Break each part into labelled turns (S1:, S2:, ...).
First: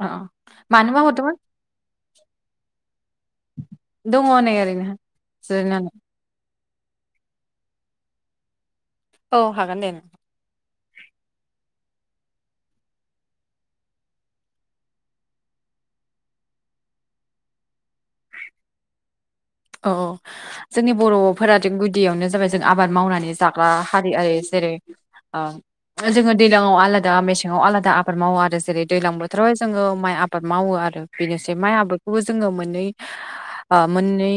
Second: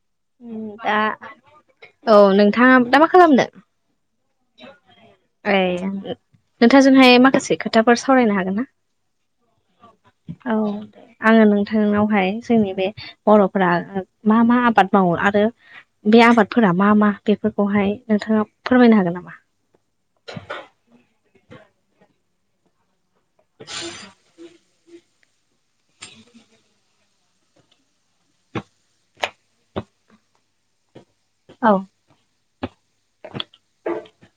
S1: अ
S2: दा
S1: मानोबा हरदोंमोन
S2: औ नोंथाङा दा मा खालामनो।
S1: दङ नै ओरैनो
S2: ए
S1: जिरायनानै
S2: नोंथांजोंहाय माखासे खोथाफोर सावरायनो हागोन ना।
S1: औ हागोन दे नों।
S2: औ। आङो नोंथांनावहाय जोंनि बे बर'फोरा मा मा आबाद मावो आरो। बे आबादफोरा मा मा बेफोरखौहाय नोंथाङा फोरमायनो हागोन नामा।
S1: औ जोंनि बर'फोरा जों गुदियावनो जाबाय। आबाद मावनानै ज्रा हारि आद जेरै ओ जों दैज्लांया दा मेसेंव आलादा आबाद मावो आरो जेरै दैज्लां बोथोरावहाय जोङो माइ आबाद मावो आरो। बेनोसै
S2: औ
S1: माइ आबादखौबो जोङो मोननै मोननै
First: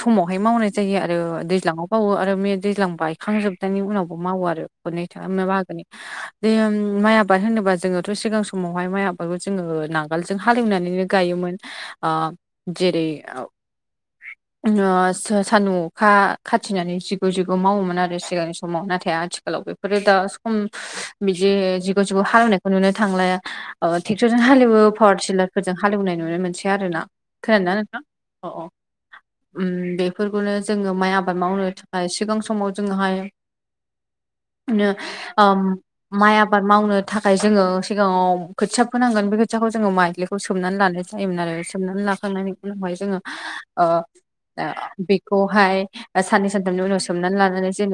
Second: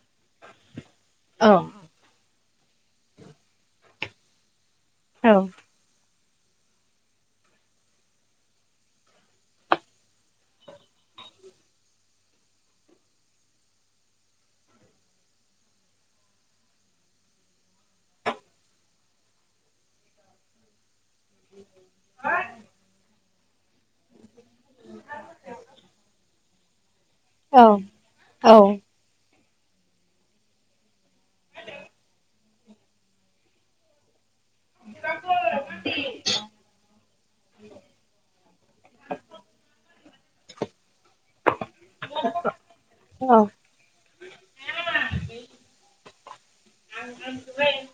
S1: समावहाय मावनाय जायो आरो
S2: औ
S1: दैज्लाङाव मावावो आरो बेे दैज्लां बायखांजोबनायनि उनावबो मावो आरो। नै
S2: औ
S1: बोन
S2: [inaudible]
S1: जो माइ आबाद होनोबा जोङोथ' सिगां समावहाय माइ आबादखौ जोङो नांगोलजों हालेवनानैनो गायोमोन आ जेरै ओ सान्दुं अखा खाथिनानै जिग जिग मावोमोन आरो सिगांनि समाव नाथाय आथिखालाव बे बे दा सम बिदि जिग' जिग' हालेवनायखौ नुनो थांलाया अ ट्रेक्ट'रजों हालेवो पावार टिलारफोरजों हालेवनाय नुनाय मोनसे आरोना
S2: औ
S1: खोनादों ना नोंथां? अ औ। उम बेफोरखौनो जोङो माइ आबाद मावनो थाखाय सिगां समाव जोङोहाय
S2: औ।
S1: आ माइ आबाद मावनो थाखाय जोङो सिगाङाव खोथिया फोनांगोन बे खोथियाखौ जोङो [inaudible] खौ सोमनानै लानाय जायोमोन आरो सोमनानै लाखांनायनि उनावहाय जोङो
S2: औ
S1: बेखौहाय साननै सानथामनि उनाव सोमनानै लानानै जेन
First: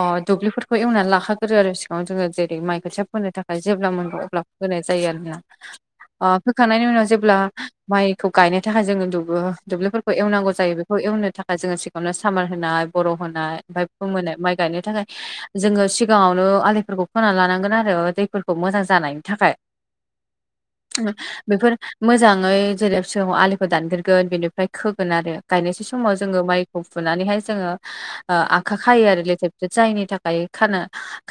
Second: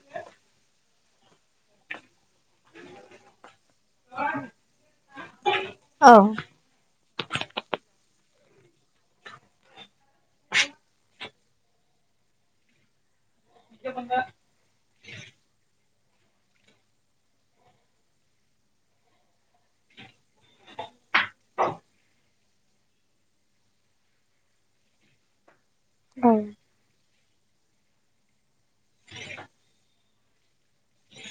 S1: अ दुब्लिफोरखौ एवनानै लाखाग्रोरो आरो सिगाङाव जोङो जे माइखौथि फोनो थाखाय जेब्ला मोनगौ अब्ला फाय जायो आरो नोना
S2: औ
S1: फो खांनायनि उनाव जेब्ला माइखौ गायनो थाखाय जोङो दु दुब्लिफोरखौ एवनांगौ जायो बेखौ एवनो थाखाय जोङो सिगाङावनो सामार होनाय बर' होनाय ओमफ्राय फोमोनाय माइ गायनो थाखाय जोङो सिगाङावनो आलिफोरखौ फोना लानांगोन आरो दैफोरखौ मोजां जानायनि थाखाय। बेफोर मोजां जेरै सिगाङाव आलिखौ दानग्रगोन बेनिफ्राय खोगोन आरो गायनायसै समाव जोङो माइ फुनानैहाय जोङो आ आखखा खायो आरो लेथेर फेथेर जायनि थाखाय खानो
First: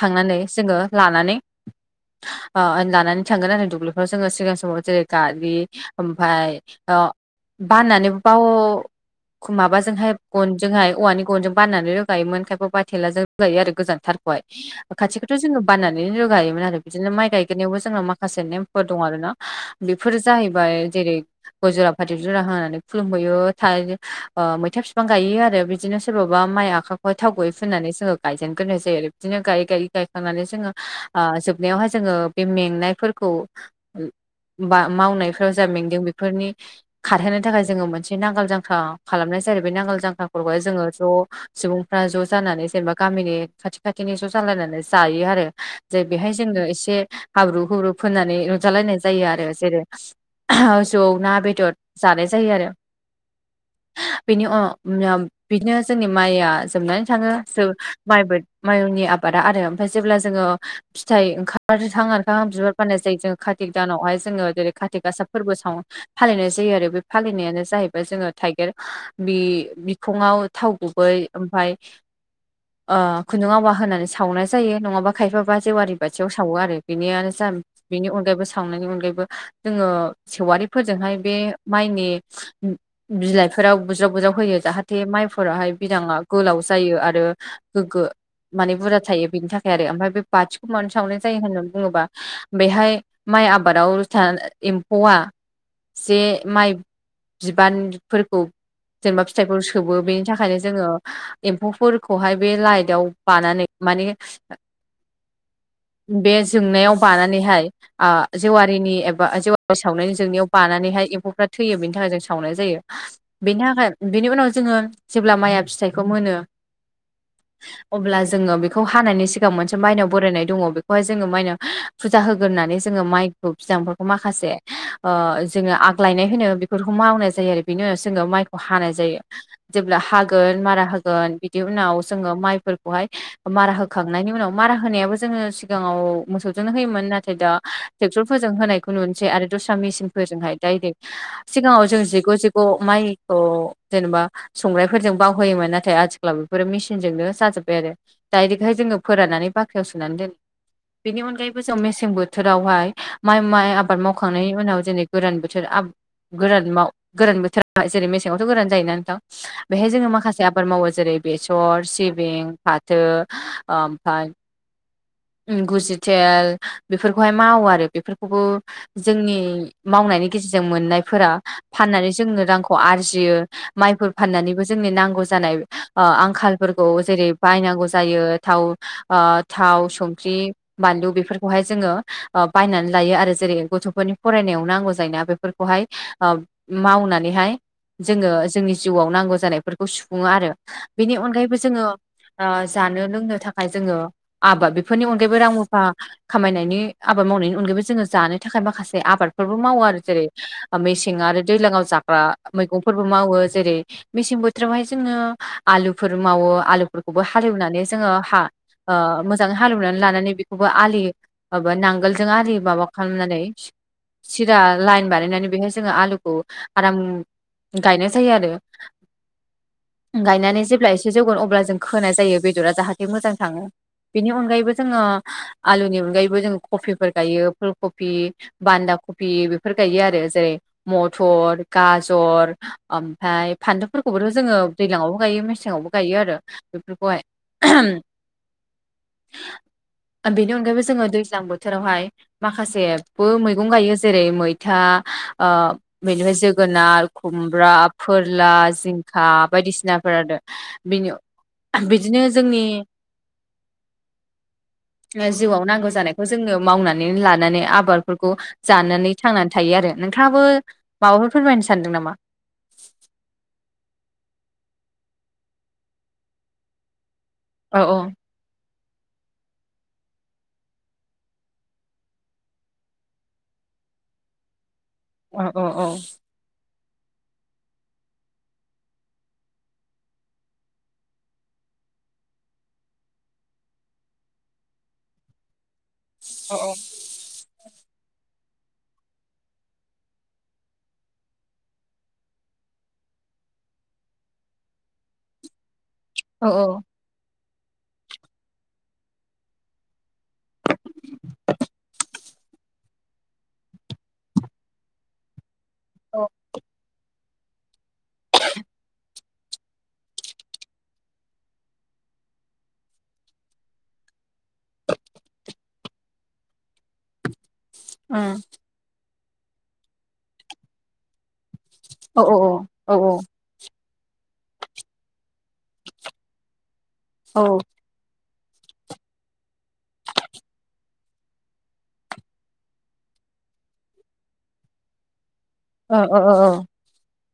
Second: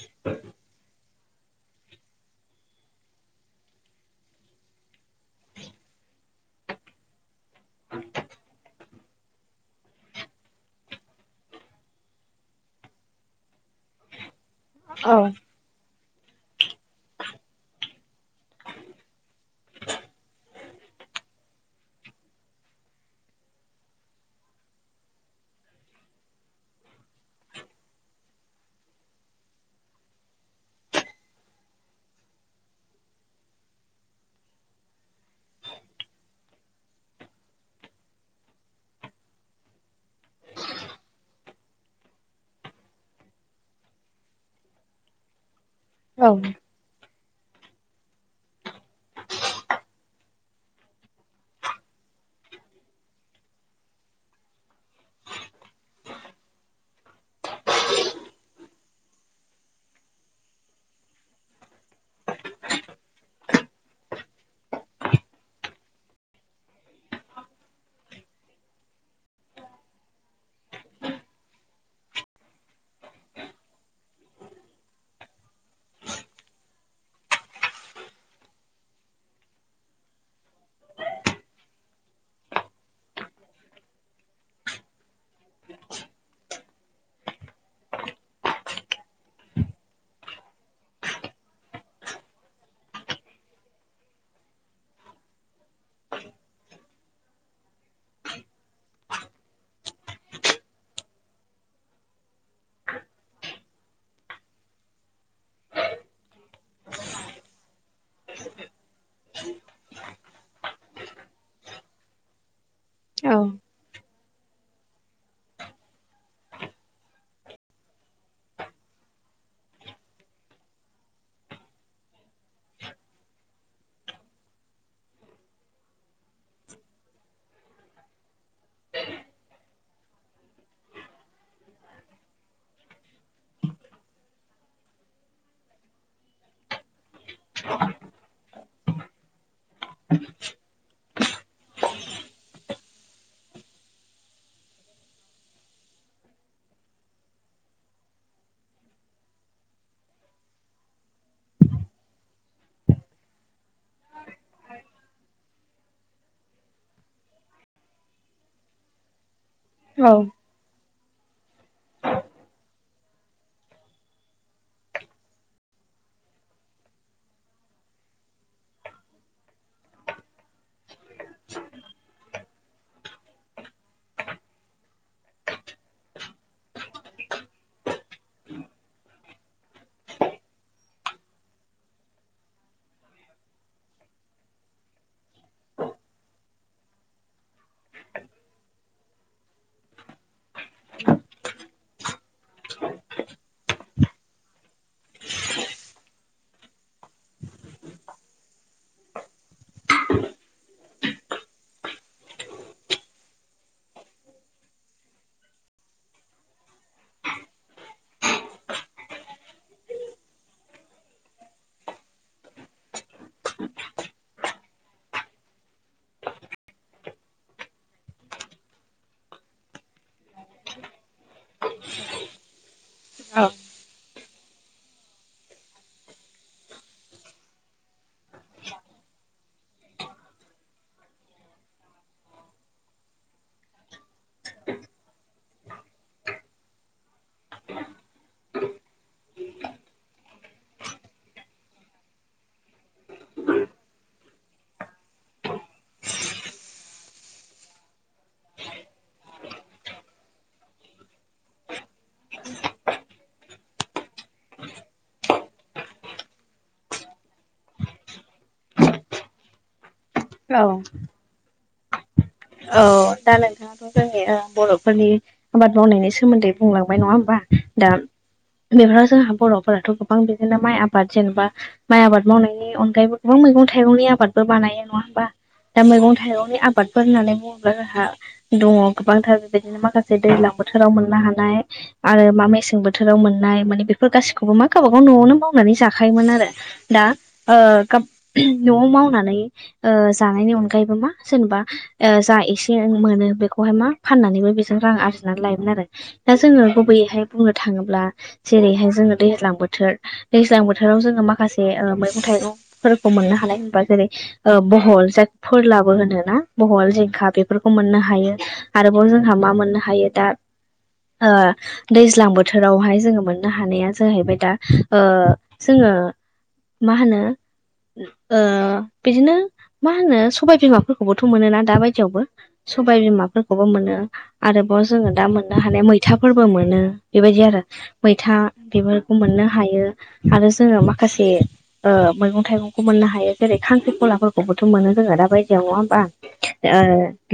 S1: खांनानै जोङो लानानै
S2: [unintelligible]
S1: ओ लानानै थांगोन आरो दुब्लिफ्राव जोङो सिगां समाव जेरै गारि ओमफ्राय अ बाननानै बाव माबाजोंहाय गनजोंहाय औवानि गनजों बाननानै रोगायोमोन खायफा बााथेलाजों रोगायो आरो गोजानथार खाथि
S2: औ
S1: खाथि जेन बाननानै रोगायोमोन आरो बिदिनो माइ गायग्रोनायावबो जोंङो माखासे नेमफोर दं आर ना बेफोर जाहैबाय जेरै गयजरा फाथै जरा होनानै खुलुमबोैयो थायो ओ मैथा बिफां गायो आरो बिदिनो सोरबबा माइ आखाइखौ थाव गयै फुननानै जोङो गायजेनग्रोनाय जायो आरो। बिदिनो गायै गायै गायखांनानै जोङो आ जोबनायावहाय जोङो बे मेंनायफोरखौ बा मावनायफ्राव जा मेंदों बेफोरनि खारहोनो थाखाय जोङो मोनसे नांगोल जांखखा खालामनाय जायो बे नांगोल जांख्राफोरखौाय जोङो ज' सुबुंफ्रा ज' जानानै जेनेबा गामिनि खाथि खाथिनि ज' जालायनानै जायो आरो। जे
S2: औ
S1: बेहाय जोङनो एसे हाब्रु हाब्रु फोननानै रुजालायनाय जायो आरो जेरै आह जौ ना बेदर जानाय जायो आरो। बिनि अ बिदिनो जोंनि माइया जोबनानै थाङो ज माइबो माइनि आबादा आरो ओमफ्राय जेब्ला जोङो फिथाइ ओंखारहां ओखां बिबार फाननाय जायो जोंङो खातिक दानावहाय जोङो जेरै काति गासा फोरबो सावो। फालिनाय जायो आरो बे फालिनायानो जाहैबाय जोङो थाइगेर बे बिखङाव थाव गुबै ओमफफ्राय
S2: [inaudible]
S1: ओ खुन्दुं आवा होनानै सावनाय जायो नङाबा खायफाबा जेवारि बाथियाव सावो आरो बेनियानो ज बेनि अनगायैबो सावनायनि अनगायैबो जोङो सेवारिफोरजोंहाय बे माइनि बिलाइफोराव बुज्राव बुज्राव होयो जाहाथे माइफोराहाय बिदाङा गोलाव जायो आरो गोग्गो माने बुरजा थायो बेनि थाखाय आरो ओमफ्राय बे बाथिखौ मानो सावनाय जायो होननानै बुङोब्ला? बेहाय माइ आबादाव एम्फौआ जे माइ बानफोरखौ जेनेबा फिथाइफोर सोबो बेनि थाखायनो जोङो एम्फौफोरखौहाय बे लाइटआव बानानै माने
S2: [unintelligible]
S1: बे जोंनायाव बानानैहाय आ जेवारिनि एबा जेवारि सावनायनि जोंनियाव बानानैहाय एम्फौफ्रा थैयो बेनि थाखाय जों सावनाय जायो बेनि थाखाय बेनि उनाव जोङो जेब्ला माइआ फिथाइखौ मोनो
S2: [inaudible]
S1: अब्ला जोङो बेखौ हानायनि सिगांआव मोनसे माइनाव बरायनाय दङ बेखौहाय जोङो माइनाव फुजा होग्रोननानै जोङो माइखौ बिदांफोरखौ माखासे ओ जोङो आग्लायनाय होनो बेफोर मावनाय जायो आरो बिनि उनाव जोङो माइखौ हानाय जायो। जेब्ला हागोन मारा होगोन बिदि उनाव जोङो माइफोरखौहाय मारा होखांनायनि उनाव मारा होनायाबो जोङो सिगाङाव मोसौजोंनो होयोमोन नाथाय दा ट्रेक्टरफोरजों होनाय नुनोसै आरो दस्रा मेसिनफोरजोंहाय डाइरेक्ट सिगाङाव जों जिग जिग माइखौ जेनेबा संग्रायफोरजों बावहोयोमोन नाथाय आथिखालाव बेफोरो मेसिनजोंनो जाजोब्बाय आरो। डाइरेक्हाय जोङो फोराननानै बाख्रियाव सोनानै दोनो। बेनि अनगायैबो जों मेसें बोथोरावहाय माइ माइ आबाद मावखांनायनि उनाव जेरै गोरान बोथोर गोरान माव गोरान बोथोरा जेरै मेसेङावथ' गोरान जायोना नोंथां बेहाय जोङो माखासे आब फोर मावो जेरै बेसर सिबिं फाथो ओमफ्राय गुजिटेल बेफोरखौहाय मावो आरो बेफोरखौबो जोंनि मावनायनि गेजेरजों मोननायफोरा फाननानै जोंनो रांखौ आरजियो माइफोर फाननानैबो जोंनि नांगौ जानाय ओ आंखालफोरखौ जेरै बायनांगौ जायो थाव ओ थाव संख्रि बानलु बेफोरखौहाय जोङो ओ बायनानै लायो आरो जेरै गथ'फोरनि फरायनायाव नांगौ जायोना बेफोर खौहाय ओ मावनानैहाय जोङो जोंनि जिउआव नांगौ जानायफोरखौ सुफुङो आरो। बेनि अनगायैबो जोङो ओ जानो लोंनो थाखाय जोङो आबाद बे बेफोरनि अनगायैबो रां रुफा खामायनायनि आबाद मावनायनि अनगायैबो जोङो जानो थाखाय माखासे आबादफोरबो मावो आरो जेरै मेसें आरो दैलाङाव जाग्रा मैगंफोरबो मावो जेरै मेसें बोथोरावहाय जोङो आलुफोर मावो आलुफोरखौबो हालेवनानै जोङो हा ओ मोजां हालौनानै लानानै बेखौबो आलि माबा नांगोलजों आलि माबा खालामनानै सिरा लाइन बानायनानै बेहाय जोङो आलुखौ आराम गायनाय जायो आरो। [inaudible] गायनानै जेब्ला एसे जौगोन अब्ला जों खोनाय जायो बेदरा जाहाथे मोजां
S2: औ
S1: थाङो। बेनि अन अनगायैबो जोङो आलुनि अनगायैबो जोङो कबिफोर गायो फुल कबि बान्दा कफि बेफोर गायो आरो जेरै मथर गाजर ओमफ्राय फानलुफोरखौबोथ' जोङो दैज्लाङावबो गायो मेसेङावबो गायो आरो बेफोरखौहाय। ओहोम
S2: उ [unintelligible]
S1: बेनि अनगायैबो जोङो दैज्लां बोथोरावहाय माखासेबो मैगं गायो जेरै मैथा ओ बेनिफ्राय जोगोनार खुमब्रा फोरला जिंखा बायदिसिनाफोर आरो। बिनो बिदिनो जोंनि जिउआव नांगौ जानायखौ जोङो मावनानै लानानै आबादफोरखौ जानानै थांनानै थायो आरो। नोंथाङाबो
S2: औ
S1: माबाफोर फोरमायनो सानदों नामा?
S2: औ। दा नोंथाङा थ' जोंनि बर'फोरनि आबाद मावनायनि सोमोन्दै बुंलांबाय नङा होमबा?
S1: औ
S2: दा बेफोराव जोंहा बर'फोराथ' गोबां बिदिनो माइ आबाद जेनेबा माइ आबाद मावनायनि अनगायैबो गोबां मैगं थाइगंनि आबादबो बानायो नङा? बा
S1: औ औ
S2: दा
S1: औ
S2: मैगं थाइगंनि आबादफोर होननानै बुङोब्ला जाहा दङ गोबांथार बेबायदिनो माखासे दैज्लां बोथोराव मोननो हानाय आरो मा मेसें बोथोराव मोननाय माने बेफोर गासिखौबो मा गावबागाव न'आवनो माव नानै जाखायोमोन आरो
S1: औ
S2: दा ओ खोब न'आव मावनानै ओ जानायनि अनगायैबो मा जेनेबा ओ जा एसे मोनो बेखौहाय मा फाननानैबो बेजों रां आरजिनानै लायोमोन आरो दा
S1: औ
S2: जोङो गुबैयैहाय बुंनो थाङोब्ला जेरैहाय जोङो दैज्लां बोथोर दैज्लां बोथोराव जोङो माखासे ओ मैगं थाइगं फोरखौ मोननो हानाय बा जेरै ओ बहल जाय फोरलाबो होनोना जिंखा बेफोरखौ मोननो हायो आरोबाव जोंहा मा मोननो हायो दा ओ दैज्लां बोथोरावहाय जोङो मोननो हानाया जाहैबाय दा ओ जोङो मा होनो ओ
S1: उम
S2: बिदिनो मा होनो सबाय बिमाफोरखौबोथ' मोनोना? दा
S1: औ
S2: बायदियावबो
S1: औ औ औ
S2: सबाय बिमाफोरखौबो मोनो आरोबाव जोङो दा मोन दा हानाय हानाय मैथाफोरबो मोनो
S1: औ
S2: बेबायदि आरो। मैथा बेफोरखौ मोननो हायो आरो जोङो माखासे ओ मैगं थाइगंखौ मोननो हायो जेरै खांख्रिखलाफोरखौबोथ' मोनो जोङो दा बायदियाव नङा होमबा
S1: ओ ओ ओ
S2: ओ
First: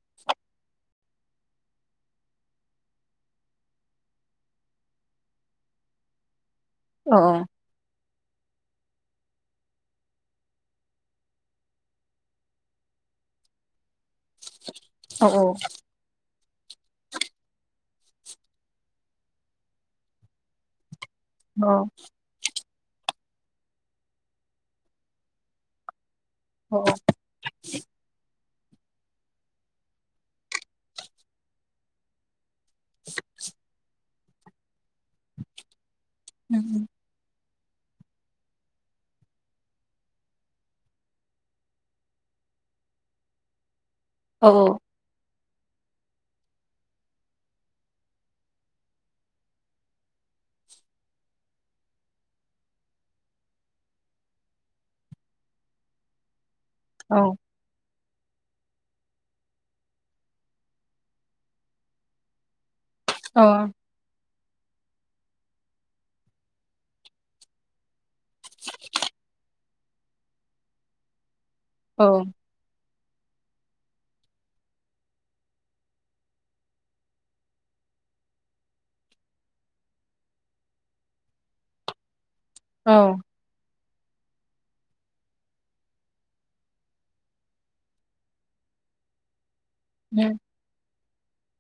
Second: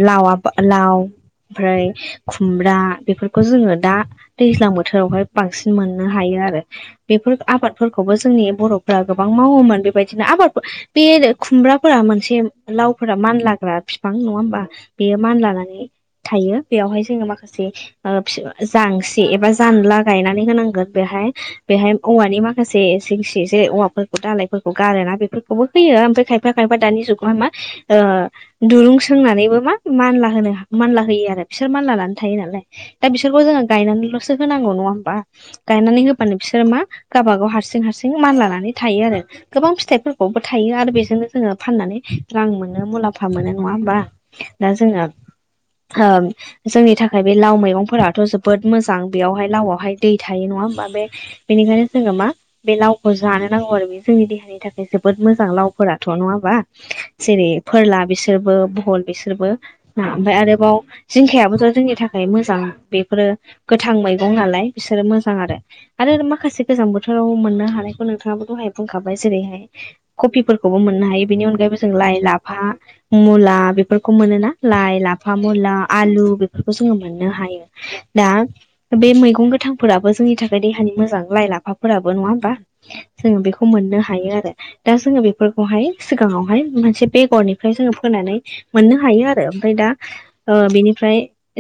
S2: लावाब लाव ओमफ्राय खुमब्रा बेफोरखौ जोङो दा दैज्लां बोथोरावहाय बांसिन मोननो हायो आरो
S1: औ
S2: बेफोर आबाद फोरखौबो जोंनि बर'फ्रा गोबां मावोमोन बेबायदिनो आबाद बे खुमब्राफोरा मोनसे लावफोरा मान ला फोरा फिफां नङा होमबा बेयो मान
S1: औ
S2: लानानै थायो बेयावहाय जोङो माखासे ओ फि जांसि एबा जानला गायनानै होनांगोन बेहाय
S1: औ
S2: बेहाय औवानि माखासे जिंसि जेरै औवाफोरखौ दालायफोरखौ गारोना बेफोरखौ खौबो होयो ओमफ्राय खायफा खायफा दानि जुगावहाय मा ओ दुरुं सोंनानैबो मा मानला होनो मानला होयो आरो बिसोर मानला लानो थायो नालाय दा बिसोरखौ जोङो गायनानैल'सो होनांगौ नङा होमबा गायनानै होबानो बिसोरो मा गावबागाव हारसिं हारसिं मान लानानै थायो आरो गोबां फिथाइफोरखौबो थायो आरो बेजोंनो जोङो फाननानै रां मोनो मुलाम्फा फा मोनो नङा होमबा दा जोङो ओ जोंनि थाखाय बे लाव मैगंफोराथ' जोबोद मोजां बेवहाय लावआवहाय दै थायो नङा होमबा बे बेनिखायनो जोङो मा बे लावखौ जानो नांगौ आरो बे जोंनि देहानि थाखाय जोबोद मोजां लावफोराथ' नङाबा जेरै फोरला बिसोरबो बहल बिसोरबो ना ओमफाय आरोबाव जिंखायाबोथ' जोंनि थाखाय मोजां बेफोरो गोथां मैगं नालाय बिसोरो मोजां आरो आरो माखासे गोजां बोथोराव मोननो हानायखौ नोंथाङाबो दहाय बुंखाबाय जेरैहाय कफिफोरखौबो मोननो हायो बेनि अनगायैबो जों लाइ लाफा मुला बेफोरखौ मोनोना लाइ लाफा मुला आलु बेफोरखौ जोङो मोननो हायो। दा बे मैगं गोथांफोराबो जोंनि थाखाय देहानि मोजां। लाइ लाफाफोराबो नङा होमबा?
S1: औ
S2: जोङो बेखौ मोननो हायो आरो दा जोङो बेफोरखौहाय सिगाङावहाय मोनसे बेगरनिफ्राय जोङो फो फोनानै मोननो हायो आरो ओमफ्राय दा
S1: उम
S2: ओ बिनिफ्राय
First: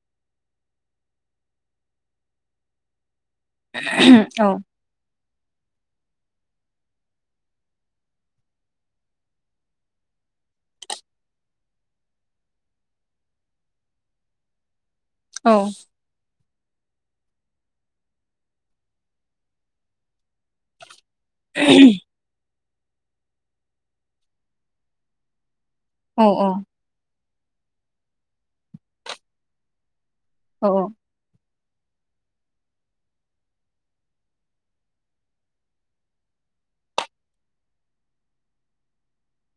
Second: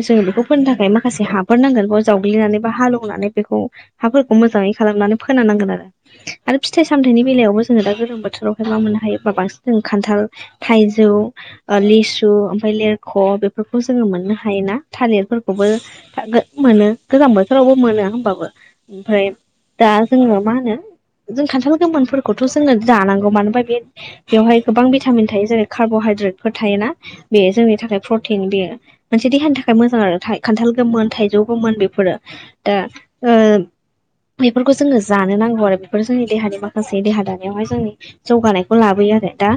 S2: जोङो बेखौ फोननो थाखाय माखासे हाफोर नांगोन बेयाव जावग्लिनानै बा हालौवनानै बेखौ हाफोरखौ मोजाङै खालामनानै फोना नांगोन आरो आरो फिथाइ सामथायाइनि बेलायावबो जोङो दा गोलोम बोथोरावहाय मा मोननो हायोबा बांसिन जों खान्थाल थाइजौ ओ लिसु ओमफ्राय लिरख' बेफोरखौ जोङो मोननो हायोना थालिरफोरखौबो मोनो गोजां बोथोरावबो मोनो होमबाबो ओमफ्राय दा जोङो मा होनो जों खान्थाल गोमोनफोरखौथ' जोङो जानांगौ मानो होनबा बे बेवहाय गोबां भिटामिन थायो जेरै कार्ब'हाय फोर थायोना बेयो जोंनि थाखाय प्रटिन बेयो मोनसे देहानि थाखाय मोजां आरो थायो। खान्थाल गोमोन थाइजौ गोमोन बेफोरो दा ओ बेफोरखौ जोङो जानो नांगौ आरो बेफोर जोंनि देहानि माखासे देहा दानायावहाय जोंनि जौगानायखौ लाबोयो आरो दा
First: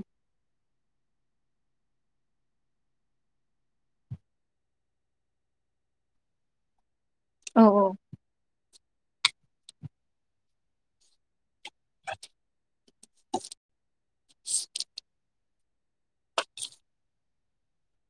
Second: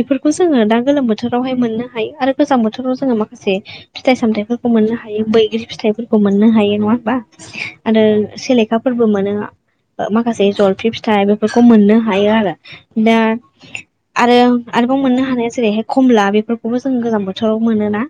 S2: बेफोरखौ जोङो दा गोलोम बो बोथोरावहाय मोननो हायो आरो गोजां बोथोराव जोङो माखासे फिथाइ सामथाइफोरखौ मोननो हायो बैग्रि फिथाइफोरखौ मोननो हायो नङा होमबा? आरो सेलेखाफोरबो मोनो माखासे जलफि फिथाइ बे बेखौ मोननो हायो आरो दा आरो आरोबाव मोननो हानाया जेरैहाय खमला बेफोरखौबो जों गोजां बोथोराव मोनोना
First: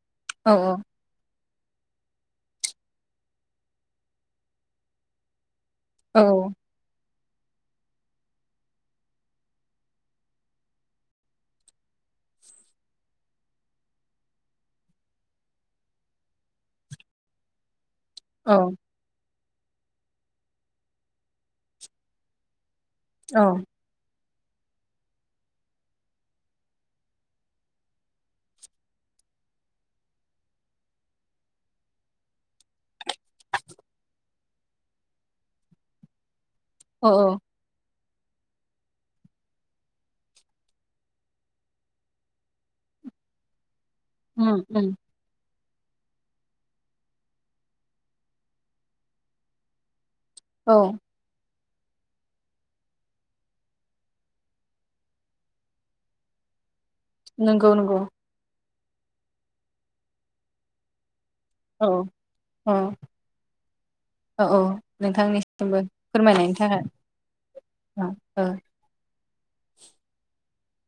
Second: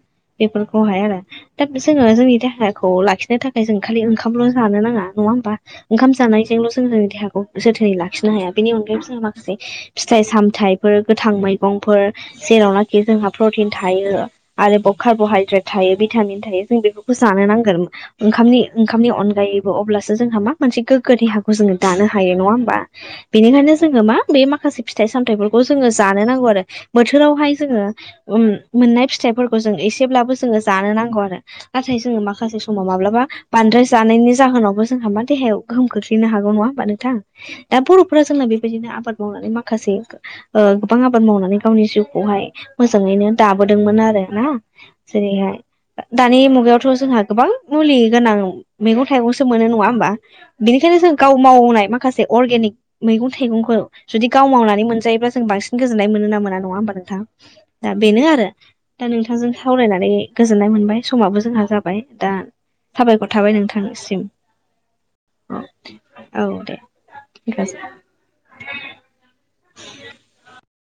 S2: बेफोरखौहाय आरो। दा जोङो जोंनि देहाखौ लाखिनो थाखाय जों खालि ओंखामल' जानो नाङा नङा होमबा ओंखाम जानायजोंल' जोङो देहाखौ जोथोनै लाखिनो हाया बेनि अनगायैबो जोंङो माखासे फिथाइ सामथायाइफोर गोथां मैगंफोर जेरावनाखि जोंहा प्रटिन थायो। आरोबाव कार्ब'हाइद्रेट थायो भिटामिन थायो जों बेफोरखौ जानो नांगोन। ओंखामनि ओंखामनि अनगायैबो अब्लासो जोंहा मा मोनसे गोग्गो देहाखौ जोङो दानो हायो नङा होमबा। बेनिखायनो जोङो मा बे माखासे फिथाइ सामथाइफोरखौ जोङो जानो नांगौ आरो। बोथोरावहाय जोङो ओम मोननाय फिथाइफोरखौ जों एसेब्लाबो जोङो जानो नांगौ आरो। नाथाय जोङो माखासे समाव माब्लाबा बांद्राय जानायनि जाहोनावबो जोंहा मा देहायाव गोहोम खोख्लैनो हागौ नङा होमबा नोथां
S1: औ
S2: दा बर'फोरा जोंना बेबायदिनो आबाद मावनानै माखासे ओ गोबां आबाद मावनानै गावनि जिउखौहाय मोजाङैनो दाबोदोंमोन आरो ना
S1: उम उम
S2: जेरैहाय दानि मुगायावथ' जोंहा गोबां मुलि गोनां मैगं थाइगंसो मोनो नङा होमबा?
S1: औ
S2: बिनिखायनो जों गाव मावनाय माखासे अर्गेनिक मैगं थाइगंखौ जुदि गाव मावनानै मोनजायोब्लाा जों बांसिन गोजोननाय मोनो ना मोना नङा होमबा नोंथां
S1: नंगौ
S2: दा
S1: नंगौ
S2: बेनो आरो। दा नोंथांजों सावरायनानै गोजोननाय मोनबाय समाबो जोंहा
S1: औ
S2: जाबाय दा
S1: औ
S2: साबायखर थाबाय नोंथांनिसिम
S1: औ औ
S2: औ
S1: नोंथांनिसिमबो
S2: औ
S1: फोरमायनायनि
S2: दे। [unintelligible]
S1: ओ।
S2: [inaudible]